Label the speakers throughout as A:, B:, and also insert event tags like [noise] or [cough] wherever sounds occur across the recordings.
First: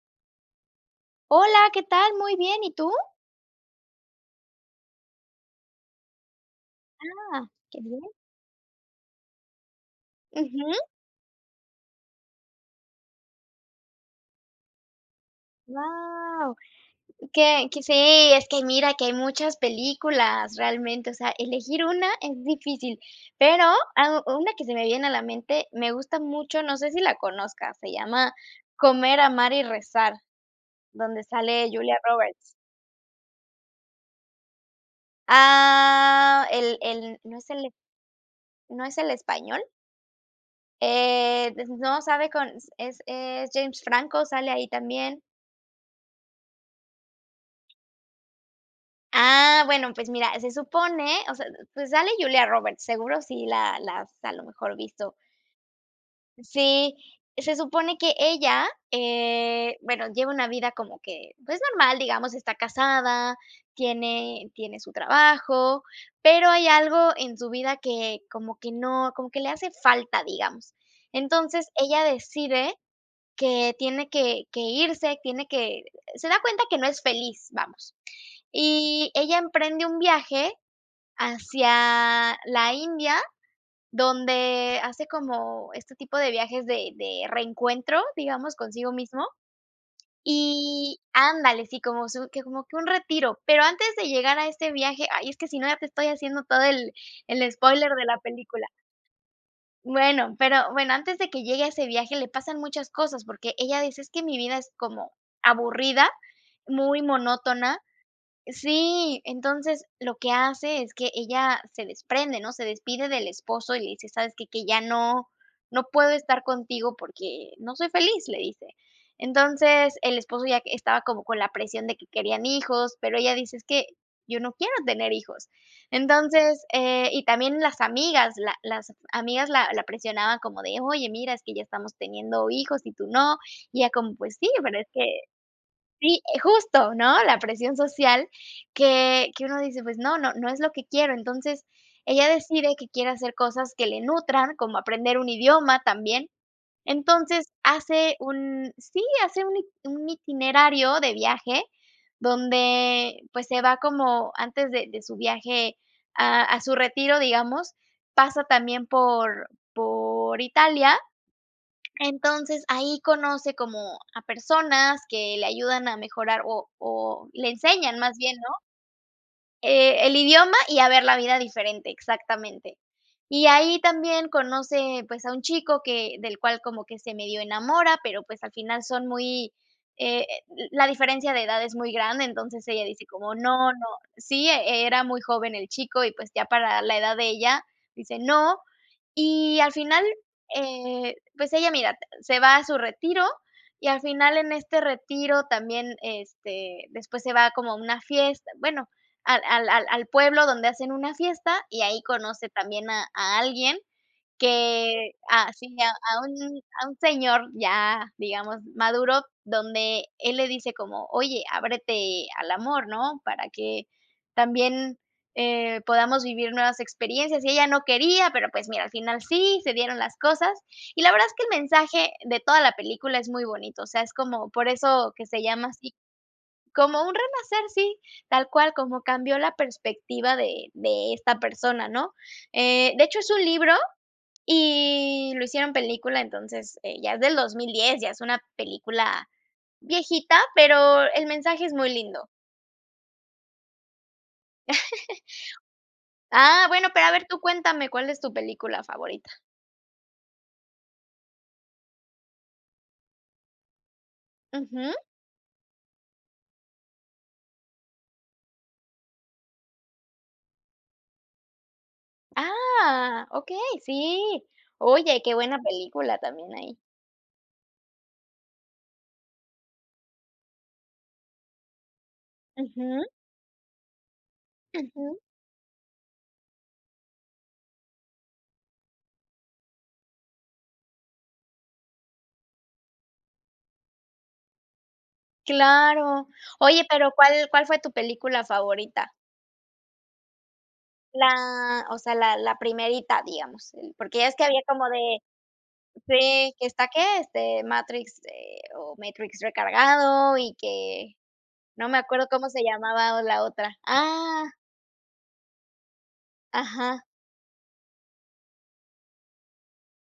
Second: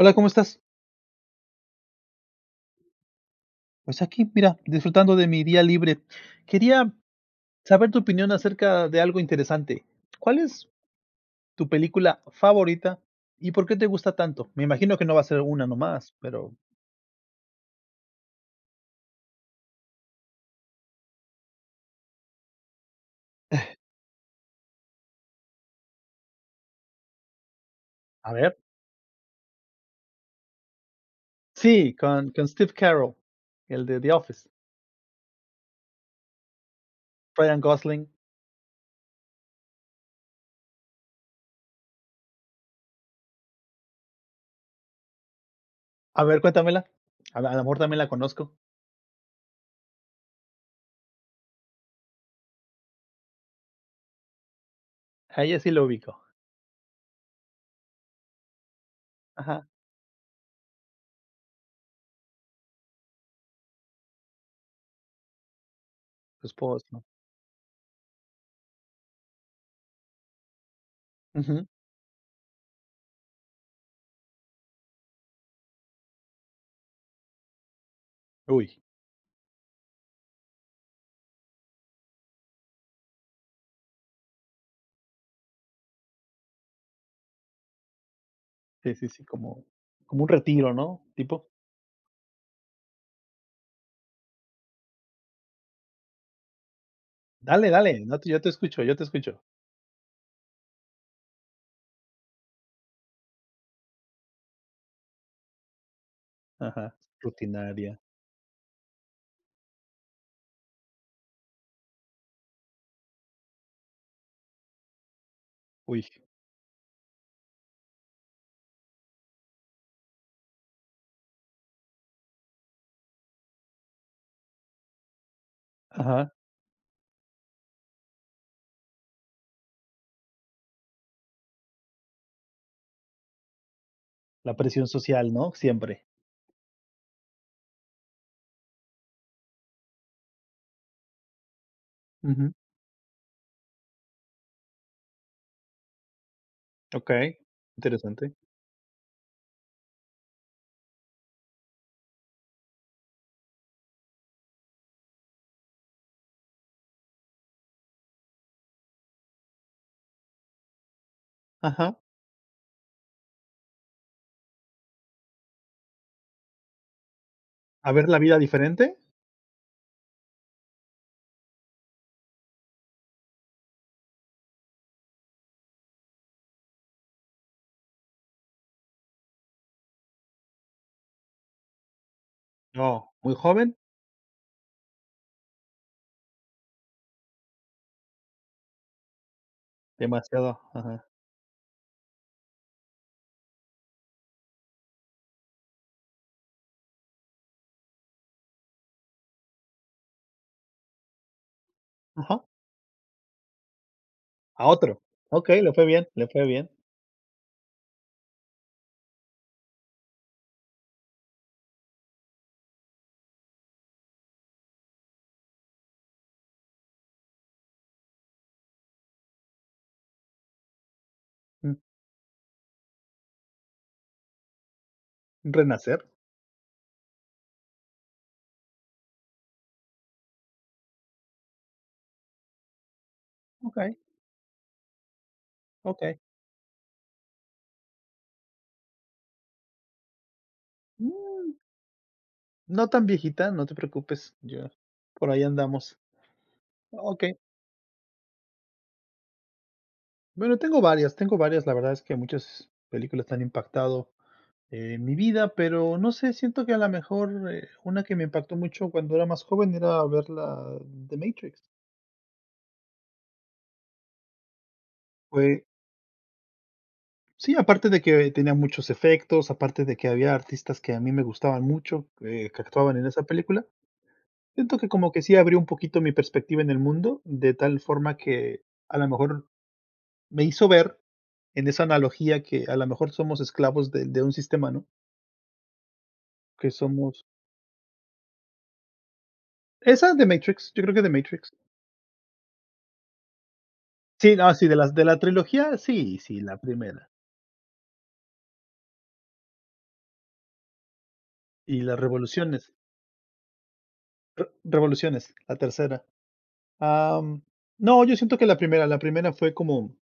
A: Hola, ¿cómo estás?
B: Hola, ¿qué tal? Muy bien, ¿y tú?
A: Pues aquí, mira, disfrutando de mi día libre. Quería
B: Ah, qué
A: saber tu
B: bien.
A: opinión acerca de algo interesante, ¿cuál es
B: Ujú.
A: tu película favorita y por qué te gusta tanto? Me imagino que no va a ser una nomás, pero
B: Wau. Que que sí, es que mira que hay muchas películas realmente, o sea, elegir una es difícil. Pero,
A: [chuckles]
B: ah, una que se me viene a la mente, me gusta mucho, no sé si la conozcas, se
A: A
B: llama
A: ver.
B: Comer, Amar y Rezar, donde sale
A: Sí,
B: Julia
A: con
B: Roberts.
A: con Steve Carrell, el de The Office.
B: Ah, el el ¿no es
A: Ryan
B: el
A: Gosling.
B: no es el español? Eh, de ese no sabe, con es es James Franco, sale ahí también.
A: A ver, cuéntamela. A la a la mejor también la conozco.
B: Ah, bueno pues mira, se supone o sea, pues sale Julia Roberts, seguro si la la has a lo mejor visto.
A: A ella sí la ubico.
B: Sí, se supone que ella,
A: Ajá.
B: eh, bueno, lleva una vida como que, pues, normal, digamos, está casada, tiene tiene su trabajo,
A: Su
B: pero hay
A: esposo.
B: algo en su vida que como que no como que le hace falta, digamos.
A: Ujú.
B: Entonces, ella decide que tiene que que irse, tiene que Se da cuenta que no es feliz, vamos.
A: Uy.
B: Y ella emprende un viaje hacia la India, donde hace como este tipo de viajes de de reencuentro, digamos, consigo
A: Sí, sí, sí,
B: mismo.
A: como como un retiro,
B: Y
A: ¿no?, ¿tipo?
B: Ándale, sí, como su que como que un retiro, pero antes de llegar a este viaje Ay, es que si no ya te estoy haciendo todo el el
A: Dale,
B: spoiler
A: dale,
B: de la
A: no, yo te
B: película.
A: escucho, yo te escucho.
B: Bueno, pero, bueno, antes de que llegue ese viaje, le pasan muchas cosas, porque ella dice: "Es que mi vida es como aburrida,
A: Ajá,
B: muy monótona".
A: rutinaria.
B: Sí, entonces, lo que hace es que ella se desprende ¿no? Se despide del esposo y le dice: "¿Sabes qué? Que ya no no
A: Uy.
B: puedo estar contigo porque no soy feliz", le dice. Entonces, el esposo ya estaba como con la presión de que querían hijos, pero ella dice: "Es que yo no quiero tener hijos".
A: Ajá.
B: Entonces, eh y también las amigas, la las amigas la la presionaban como de: "Oye, mira, es que ya estamos teniendo hijos y tú no". Y ella como, pues: "Sí,
A: La
B: pero
A: presión
B: es que",
A: social ¿no? Siempre.
B: sí, justo, ¿no? La presión social que que uno dice: "Pues no, no no es lo que quiero". Entonces, ella
A: Ujú.
B: decide que quiere hacer cosas que le nutran, como aprender un idioma también.
A: Okey,
B: Entonces, hace
A: interesante.
B: un Sí, hace un it un itinerario de viaje donde, pues, se va como antes de de su viaje a a su retiro, digamos, pasa también por por Italia.
A: Ajá.
B: Entonces, ahí conoce como a personas que le ayudan a mejorar o o le
A: ¿A
B: enseñan
A: ver
B: más
A: la
B: bien
A: vida
B: ¿no?,
A: diferente?
B: Eh, el idioma y a ver la vida diferente, exactamente. Y ahí también conoce, pues, a un chico que del cual como que se medio enamora, pero, pues, al final son muy eh, la diferencia de edad es muy grande, entonces ella dice
A: Oh, ¿muy
B: como: "No,
A: joven?
B: no", sí, era muy joven el chico y, pues, ya para la edad de ella dice: "No" y al final,
A: Demasiado, ajá.
B: eh, pues, ella, mira, se va a su retiro y al final en este retiro también, este, después se va como a una fiesta, bueno, al al al al pueblo donde hacen una fiesta y ahí
A: Ajá.
B: conoce también a a alguien
A: A otro,
B: que ah,
A: okey, le
B: sí,
A: fue
B: a
A: bien,
B: a
A: le fue
B: un
A: bien.
B: a un señor ya, digamos, maduro, donde él le dice como: "Oye, ábrete al amor ¿no? Para que también, eh, podamos vivir nuevas experiencias", y ella no quería, pero, pues, mira, al final sí, se dieron las cosas. Y la verdad es que el
A: Mm.
B: mensaje de toda la película es muy bonito, o sea, es como por eso que se
A: ¿Un
B: llama así,
A: renacer?
B: como un renacer, sí, tal cual como cambió la perspectiva de de esta persona ¿no? Eh, de hecho, es un libro
A: Okey.
B: y lo hicieron
A: Okey.
B: película, entonces, eh, ya es del 2010, ya es una película viejita, pero el
A: Uh.
B: mensaje es muy lindo.
A: No tan viejita, no te preocupes, ya por ahí andamos.
B: [chuckles] Ah, bueno, pero a ver,
A: Okey.
B: tú cuéntame ¿cuál es tu película favorita?
A: Bueno, tengo varias, tengo varias. La verdad es que muchas películas que han impactado
B: Ujú.
A: en mi vida, pero no sé, siento que a la mejor eh una que me impactó mucho cuando era más joven era ver la de Matrix.
B: Ah. Okey, sí. Oye, qué buena
A: Fue
B: película también ahí.
A: Sí, aparte de que tenía muchos efectos, aparte de que había artistas que a mí me gustaban mucho, que que actuaban
B: Ujú.
A: en esa película, siento que como
B: Ujú.
A: que sí abrió un poquito mi perspectiva en el mundo, de tal forma que a la mejor me hizo ver, en esa analogía, que a la mejor somos esclavos de de un sistema, ¿no?
B: Claro.
A: Que
B: Oye, pero,
A: somos
B: ¿cuál cuál fue tu película favorita?
A: Esa de Matrix, yo creo que de Matrix.
B: La, o sea, la la 1, digamos. Porque es
A: Sí,
B: que
A: ah,
B: había
A: sí, de
B: como
A: las de
B: de
A: la trilogía, sí, sí,
B: Sí
A: la
B: ¿qué está qué?
A: primera.
B: este, Matrix, eh, o Matrix Recargado y que
A: Y
B: no me
A: la
B: acuerdo cómo se
A: Revoluciones.
B: llamaba o la otra. Ah.
A: Revoluciones, la tercera.
B: Ajá.
A: Am, no, yo siento que la primera, la primera fue como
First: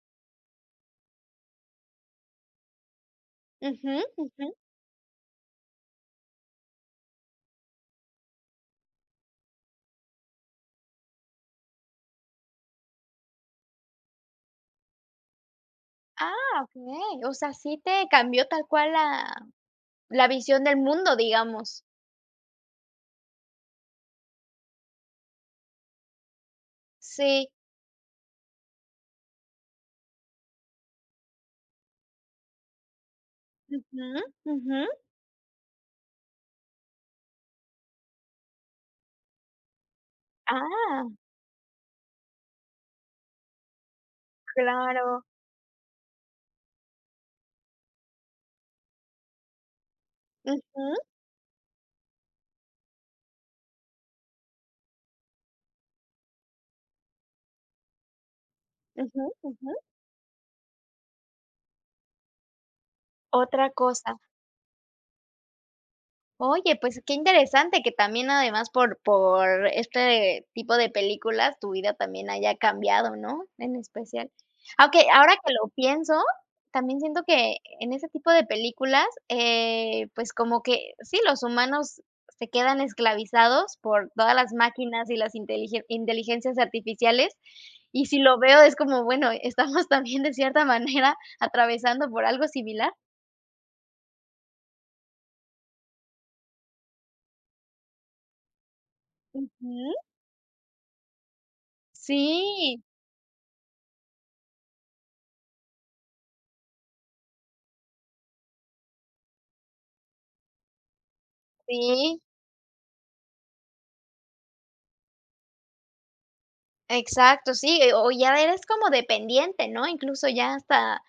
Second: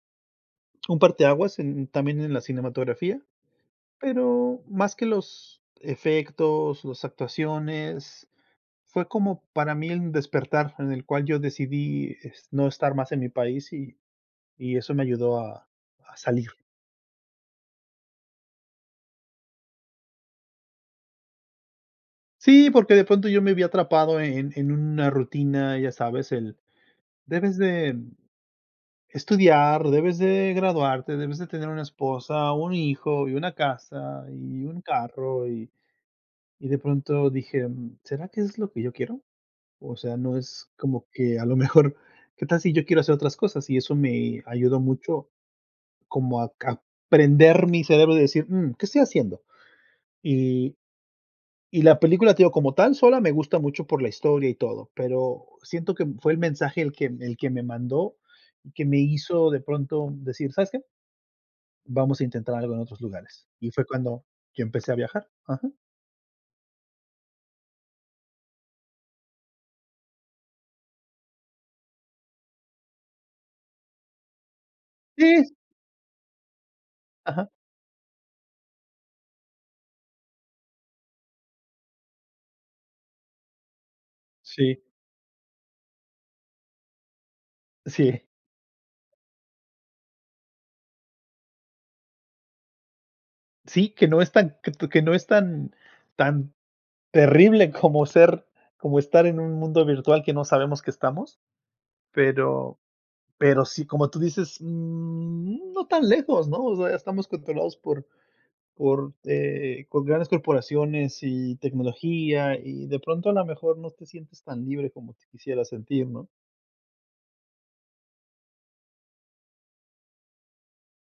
A: un parteaguas en también en la cinematografía.
B: Ujú, Ujú.
A: Pero más que los efectos, las actuaciones, fue como para mí un despertar en el cual yo decidí es no estar más en mi país y y eso me ayudó a a salir.
B: Ah, okey. O sea, sí te cambió tal cual la la visión del mundo, digamos.
A: Sí, porque de pronto yo me vi atrapado en en una rutina, ya sabes, el
B: Sí.
A: debes de estudiar, debes de graduarte, debes de tener una esposa, un hijo y una
B: Ujú,
A: casa y un
B: ujú.
A: carro y y de pronto dije: "Mm, ¿será que es lo que yo quiero?" O sea, no es como
B: Ah.
A: que a lo mejor: "¿Qué tal si yo quiero hacer otras cosas?" Y eso me ayudó
B: Claro.
A: mucho como a cap prender mi cerebro y decir: "Mm, ¿qué estoy haciendo?" Y
B: Ujú.
A: y la película, te digo, como tal, sola me gusta mucho por la historia y todo, pero siento que, em, fue el mensaje el que el que me mandó y que me
B: Ujú,
A: hizo de
B: ujú.
A: pronto decir: "¿Sabes qué?" "vamos a intentar algo en otros lugares",
B: Otra
A: y fue
B: cosa.
A: cuando y empecé a viajar. Ajá.
B: Oye, pues, qué interesante que también además por por este tipo de películas tu vida también haya cambiado, ¿no?, en especial. Aunque, ahora que
A: [unintelligible]
B: lo pienso, también siento
A: Ajá.
B: que en ese tipo de películas, eh, pues, como que sí, los humanos se quedan esclavizados por todas las
A: Sí.
B: máquinas y las inteligen inteligencias artificiales, y si
A: Sí.
B: lo veo es como, bueno, estamos también de cierta manera atravesando por algo similar.
A: Sí, que no es tan que t que no es tan tan terrible como ser como estar en un mundo
B: Ujú.
A: virtual que no sabemos que estamos. Pero
B: Sí.
A: pero sí, como tú dices, mm, no tan lejos, ¿no?, o sea, estamos controlados por por, eh, con grandes corporaciones y
B: Sí.
A: tecnología, y de pronto, a la mejor no te sientes tan libre como te quisieras sentir, ¿no?
B: Exacto, sí, eh, o ya eres como dependiente, ¿no?, incluso, ya hasta,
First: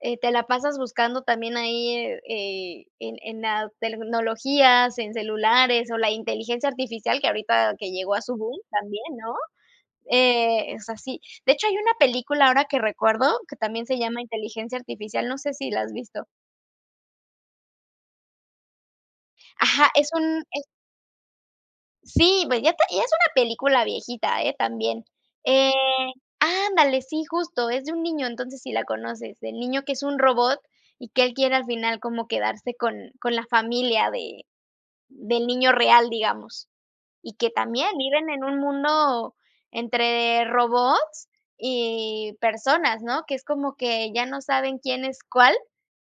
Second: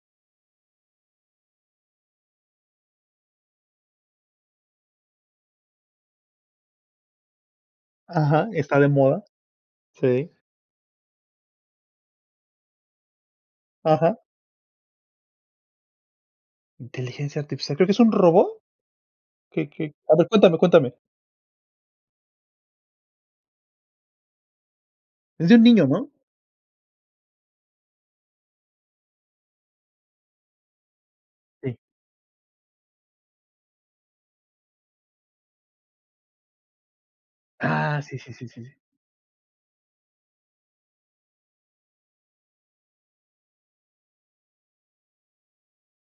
B: eh, te la pasas buscando también ahí, eh eh, en en la tecnologías, en celulares, o la inteligencia artificial que ahorita que llegó a su
A: Ajá,
B: boom
A: está de
B: también,
A: moda.
B: ¿no?,
A: Sí.
B: eh, es así. De hecho, hay una película ahora que recuerdo, que también se
A: Ajá.
B: llama Inteligencia Artificial, no sé si la has visto.
A: ¿Inteligencia Artificial? ¿Creo que es un robot que
B: Ajá,
A: que
B: es
A: A ver
B: un
A: cuéntame,
B: es
A: cuéntame.
B: Sí, pues ya te y es una película viejita, ¿eh?, también.
A: Es de un
B: Eh,
A: niño, ¿no?
B: ándale, sí, justo, es de un niño, entonces, si la conoces, del niño que es un robot y que él quiere al
A: Sí.
B: final como quedarse con con la familia de del niño real, digamos. Y que también
A: Ah, sí
B: viven
A: sí
B: en
A: sí
B: un
A: sí sí.
B: mundo entre robots y personas, ¿no?, que es como que ya no saben quién es cuál,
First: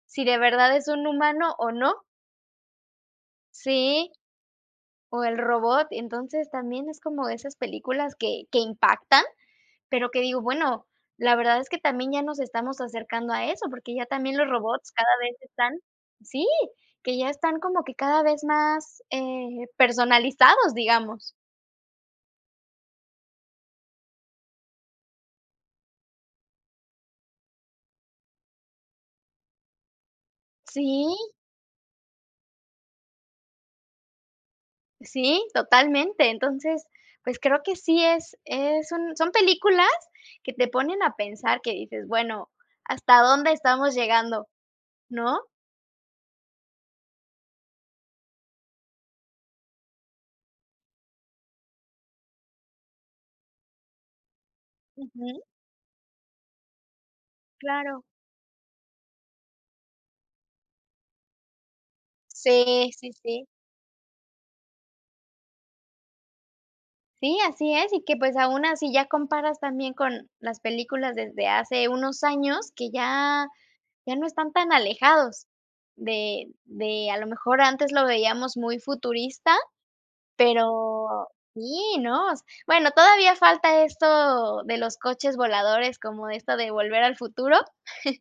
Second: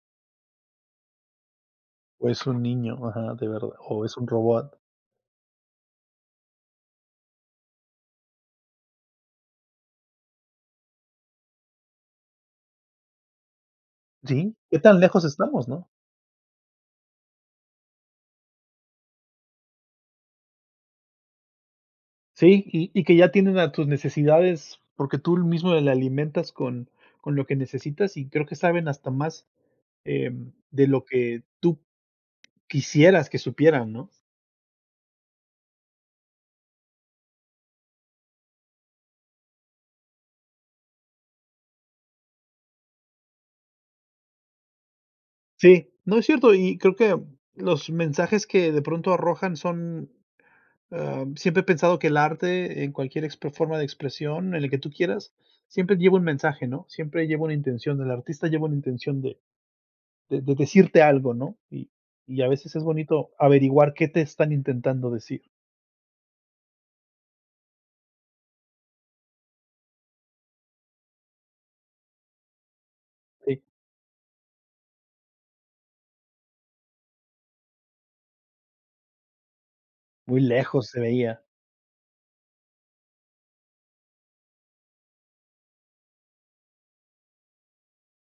B: si de verdad es un humano o no.
A: Es un niño, ajá, de ver o
B: Sí.
A: es un robot.
B: O el robot. Entonces, también es como de esas películas que que impactan, pero que digo, bueno, la verdad es que también ya nos estamos acercando a eso, porque ya también los
A: Sí. ¿Qué
B: robots
A: tan
B: cada
A: lejos
B: vez
A: estamos,
B: están
A: no?
B: sí, que ya están como que cada vez más, eh, personalizados, digamos.
A: Sí, y y que ya entienden a tus necesidades porque tú mismo le alimentas con con lo que necesitas y creo que saben hasta más, em, de lo
B: Sí.
A: que tú quisieras que supieran, ¿no?
B: Sí, totalmente. Entonces, pues, creo que sí es es un son películas que te ponen a pensar que dices: "Bueno, ¿hasta dónde estamos llegando, no?"
A: Sí, no, es cierto y creo que los mensajes que de pronto arrojan son, ah, siempre he pensado que el arte en cualquier ex forma de expresión, en el que tú quieras,
B: Ujú.
A: siempre llevo un mensaje, ¿no? Siempre lleva una intención,
B: Claro.
A: el artista lleva una intención de de de decirte algo, ¿no? Y y, a veces es
B: Sí, sí,
A: bonito
B: sí.
A: averiguar qué te están intentando decir.
B: Sí, así es, y que, pues, aún así ya comparas también con las películas desde hace unos años que ya
A: Sí.
B: ya no están tan alejados de de, a lo mejor, antes lo veíamos muy futurista,
A: Muy lejos se
B: pero
A: veía.
B: sí, ¿no? Bueno, todavía falta esto de los coches voladores, como esto de Volver al Futuro. [chuckles]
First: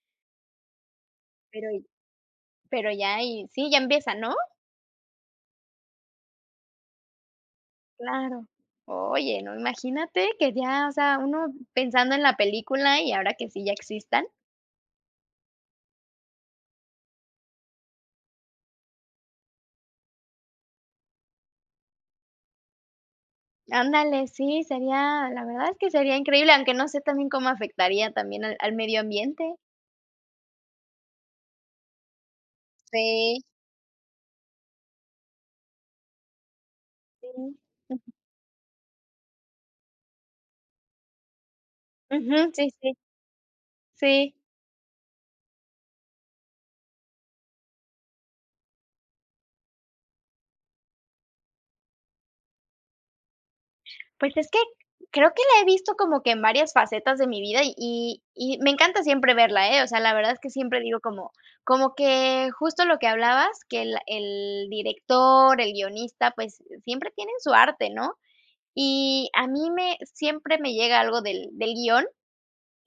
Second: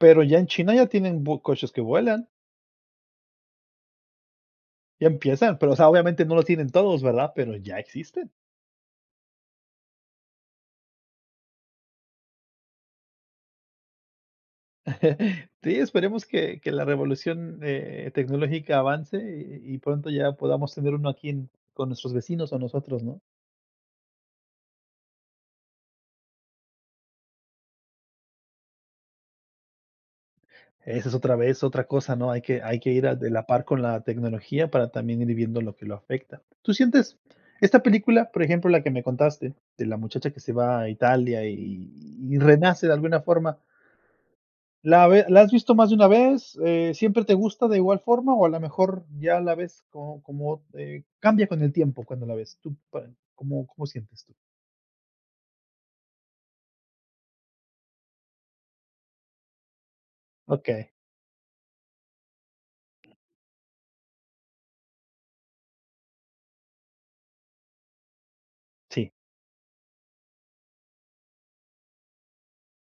A: Pero ya en China ya tienen vu
B: Pero
A: coches que
B: y
A: vuelan.
B: pero ya y sí, ya empieza, ¿no?
A: Ya empiezan, pero, o sea, obviamente no lo tienen todos, ¿verdad? Pero ya existen.
B: Claro. Oye, no, imagínate que ya, o sea, uno pensando en la película y ahora que sí ya existan.
A: [chuckles] Sí, esperemos que que la revolución, eh, tecnológica avance y y pronto ya podamos tener uno aquí en con nuestros vecinos o nosotros, ¿no?
B: Ándale, sí, sería, la verdad es que sería increíble, aunque no sé también cómo afectaría también al al medio ambiente.
A: Esa es otra vez, otra cosa, ¿no? Hay que hay que ir a de
B: Sí.
A: la par con la tecnología para también ir viendo lo que lo afecta. ¿Tú sientes
B: Sí.
A: esta película, por ejemplo, la que me contaste, de la muchacha que se va a Italia y y y
B: Ujú, sí,
A: renace de
B: sí.
A: alguna forma?
B: Sí.
A: ¿La ve la has visto más de una vez? Eh, ¿siempre te gusta de igual forma o a la mejor ya la ves como como, eh, cambia con el tiempo cuando la ves? Tú, par ¿cómo cómo sientes tú?
B: Pues es que creo que la he visto como que en varias facetas de mi vida y y me encanta siempre verla, eh, o sea, la verdad es que siempre
A: Okey.
B: digo como como que justo lo que hablabas, que el el director, el guionista, pues, siempre tienen su arte, ¿no?
A: Sí.
B: Y a mí me siempre me llega algo del del guion,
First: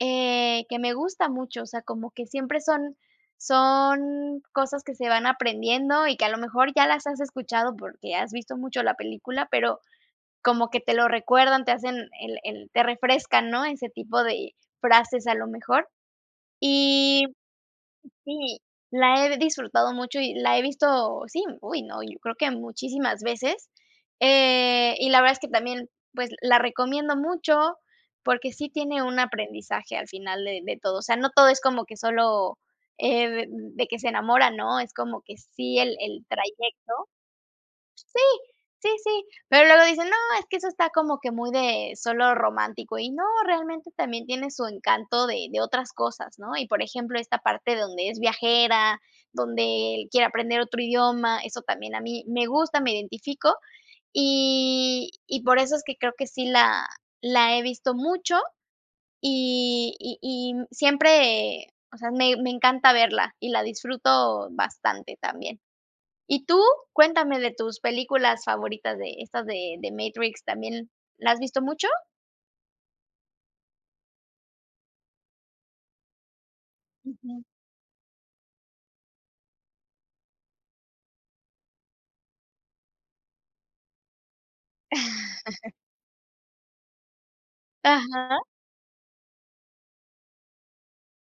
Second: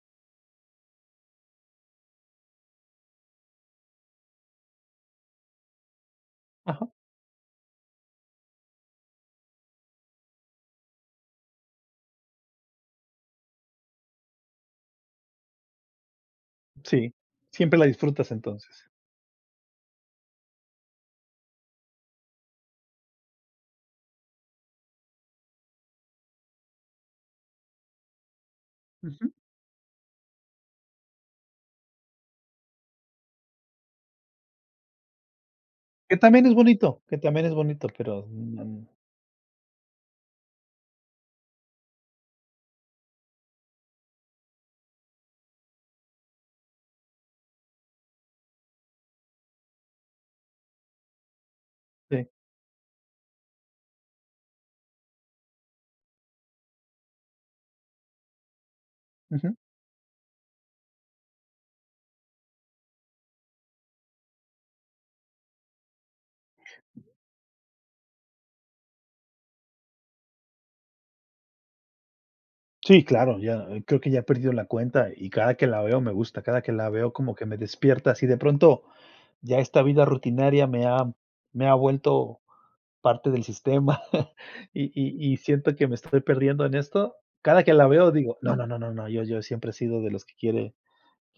B: eh, que me gusta mucho, o sea, como que siempre son son cosas que se van aprendiendo y que a lo mejor ya
A: Ajá.
B: las has escuchado porque has visto mucho la película, pero como que te lo recuerdan, te hacen el el te refrescan, ¿no? Ese tipo de frases, a lo mejor.
A: Sí,
B: Y,
A: siempre la disfrutas
B: sí,
A: entonces.
B: la he disfrutado mucho y la he visto, sí, uy, no, yo creo que muchísimas veces. Eh, y la verdad es que también, pues, la recomiendo mucho porque sí tiene un
A: Ujú.
B: aprendizaje al final de de todo. O sea, no todo es como que sólo, eh, de de que se enamora, ¿no? Es como que sí el
A: Que
B: el
A: también es
B: trayecto.
A: bonito, que también es bonito,
B: Sí,
A: pero, mm.
B: sí, sí. Pero luego dicen: "No, es que eso está como que muy de solo romántico", y no, realmente también tiene su encanto de de otras cosas, ¿no? Y, por ejemplo, esta parte de donde es viajera, donde él quiere aprender otro idioma, eso también a mí
A: Sí.
B: me gusta, me identifico, y y por eso es que creo que sí la la he visto mucho
A: Ujú.
B: y y y siempre, o sea, me me encanta verla y la disfruto bastante también. ¿Y tú?, cuéntame de tus películas favoritas de estas de The Matrix, también, ¿la has visto mucho?
A: Sí, claro, ya, ah, creo que ya he perdido la cuenta, y cada que la veo me gusta, cada que la veo como
B: Ujú
A: que me despierta, si de pronto ya esta vida rutinaria me ha me ha vuelto parte del sistema [chuckles] y y y
B: [chuckles]
A: siento que me estoy perdiendo en esto, cada que la veo digo,
B: Ajá.
A: no no no no, yo yo siempre he sido de los que quiere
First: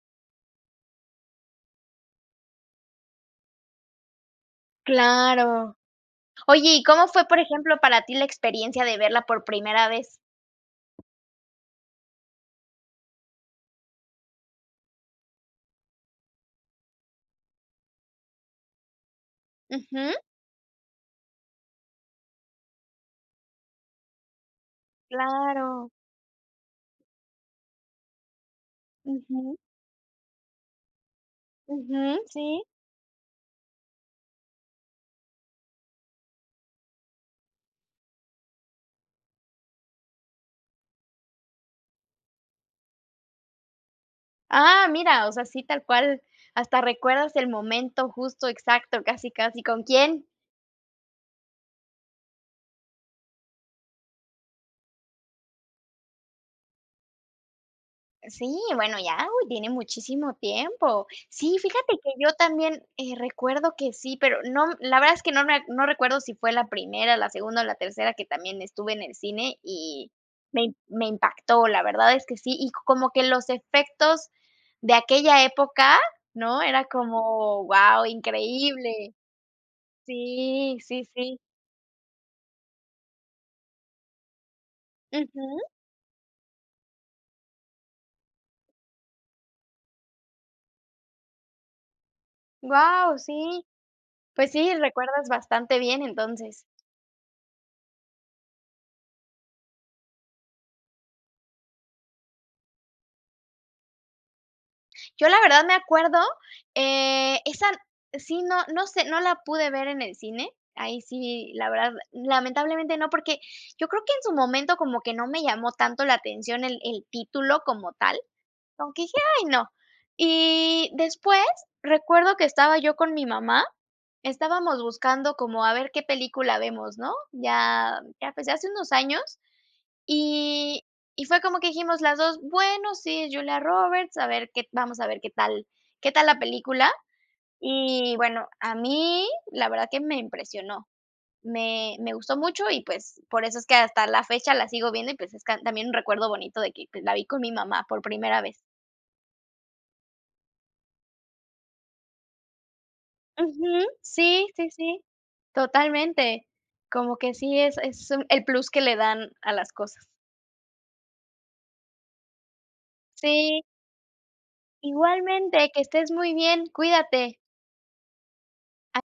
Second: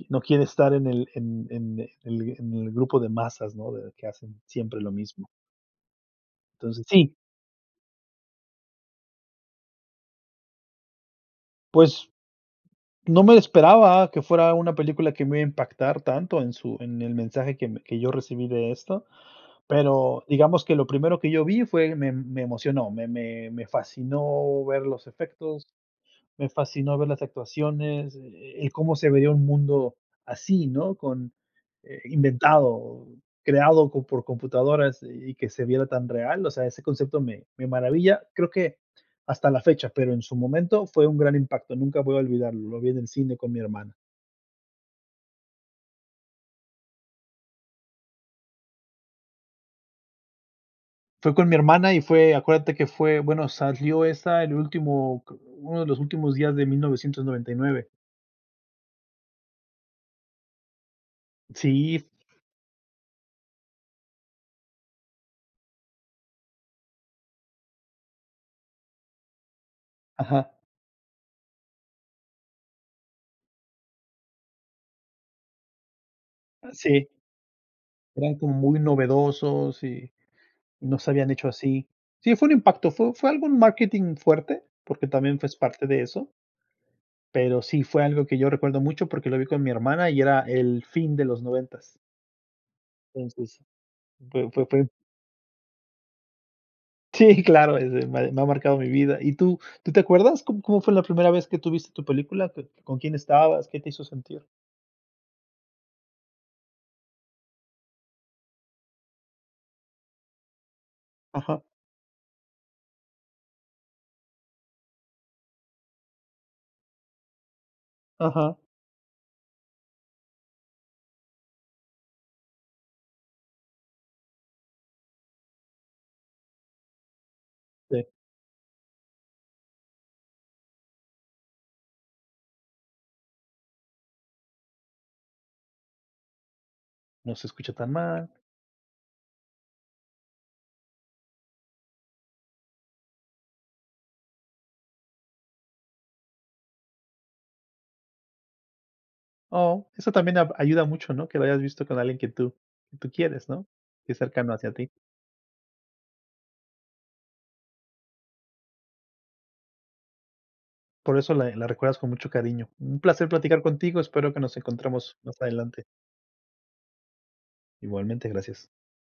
A: no quiere estar en el en en el en el grupo de masas, ¿no? De que hacen siempre lo mismo.
B: Claro. Oye, ¿y
A: Entonces,
B: cómo
A: sí.
B: fue, por ejemplo, para ti la experiencia de verla por primera vez?
A: Pues, no me esperaba que fuera una película que me iba a impactar tanto en su en el mensaje que me que yo recibí de esto,
B: Ujú.
A: pero, digamos, que lo primero que yo vi fue me me emocionó, me me me fascinó ver los efectos,
B: Claro.
A: me fascinó ver las actuaciones, eh eh, cómo se vería un
B: Ujú.
A: mundo así, ¿no?, con eh,
B: Ujú, sí.
A: inventado, creado por computadoras. Y y que se viera tan real, o sea ese concepto me me maravilla, creo que hasta la fecha, pero en su momento fue un gran impacto, nunca voy a olvidarlo, lo vi en el cine con mi hermana.
B: Ah, mira, o sea, sí, tal cual, hasta recuerdas el momento justo, exacto, casi casi con quién.
A: Fue con mi hermana, y fue acuérdate que fue bueno, salió esa el último, co uno de los últimos días de 1999.
B: Sí, bueno, ya, uy, tiene muchísimo tiempo. Sí, fíjate
A: Sí.
B: que yo también, eh, recuerdo que sí, pero no la verdad es que no me a no recuerdo si fue la primera, la segunda o la tercera que también estuve en el cine, y
A: Ajá.
B: me me impactó. La verdad es que sí, y como que los efectos de aquella época, ¿no?, era
A: Sí
B: como, guau,
A: eran como muy
B: increíble.
A: novedosos, y
B: Sí,
A: y no
B: sí,
A: se habían
B: sí.
A: hecho así. Sí, fue un impacto, fue fue algún marketing fuerte, porque también fue es
B: Ujú.
A: parte de eso pero sí fue algo que yo recuerdo mucho, porque lo vi con mi hermana y era el fin de los noventas.
B: Guau,
A: Entonces,
B: sí.
A: fue
B: Pues
A: fue
B: sí,
A: fue
B: recuerdas bastante bien, entonces.
A: Sí, claro, ese me me ha marcado mi vida. Y tú, ¿tú te acuerdas?, ¿cómo cómo fue la primera vez que tú viste tu película?, ¿co con quién estabas? ¿Qué te hizo sentir?
B: Yo la verdad me acuerdo, eh, esa Sí, no no sé, no la pude ver en el cine. Ahí sí,
A: Ajá.
B: la verdad, lamentablemente no, porque yo creo que en su momento como que no me llamó tanto la atención el el título como tal,
A: Ajá.
B: como que dije: "Ay no". Y después recuerdo que estaba yo con mi mamá, estábamos buscando como a ver qué película vemos, ¿no? Ya
A: Sí.
B: ya empecé hace unos años, y y fue como que dijimos las 2: "Bueno, sí, Julia Roberts, a ver qué vamos a ver qué tal qué tal la película".
A: No se escucha tan
B: Y
A: mal.
B: bueno, a mí, la verdad que me impresionó. Me me gustó mucho y pues, por eso es que hasta la fecha la sigo viendo y pues es can también un recuerdo bonito de que pues la vi con mi mamá por primera vez.
A: Oh, eso también ab ayuda mucho, ¿no? Que lo hayas visto con alguien que tú que tú quieres, ¿no?
B: Ujú,
A: Que es
B: sí,
A: cercano
B: sí,
A: hacia ti.
B: sí, totalmente. Como que sí es es un el plus que le dan a las cosas.
A: Por eso la, eh, la recuerdas con mucho cariño. Un placer platicar
B: Sí.
A: contigo, espero que nos encontremos más
B: Igualmente, que
A: adelante.
B: estés muy bien, cuídate.
A: Igualmente, gracias.
B: A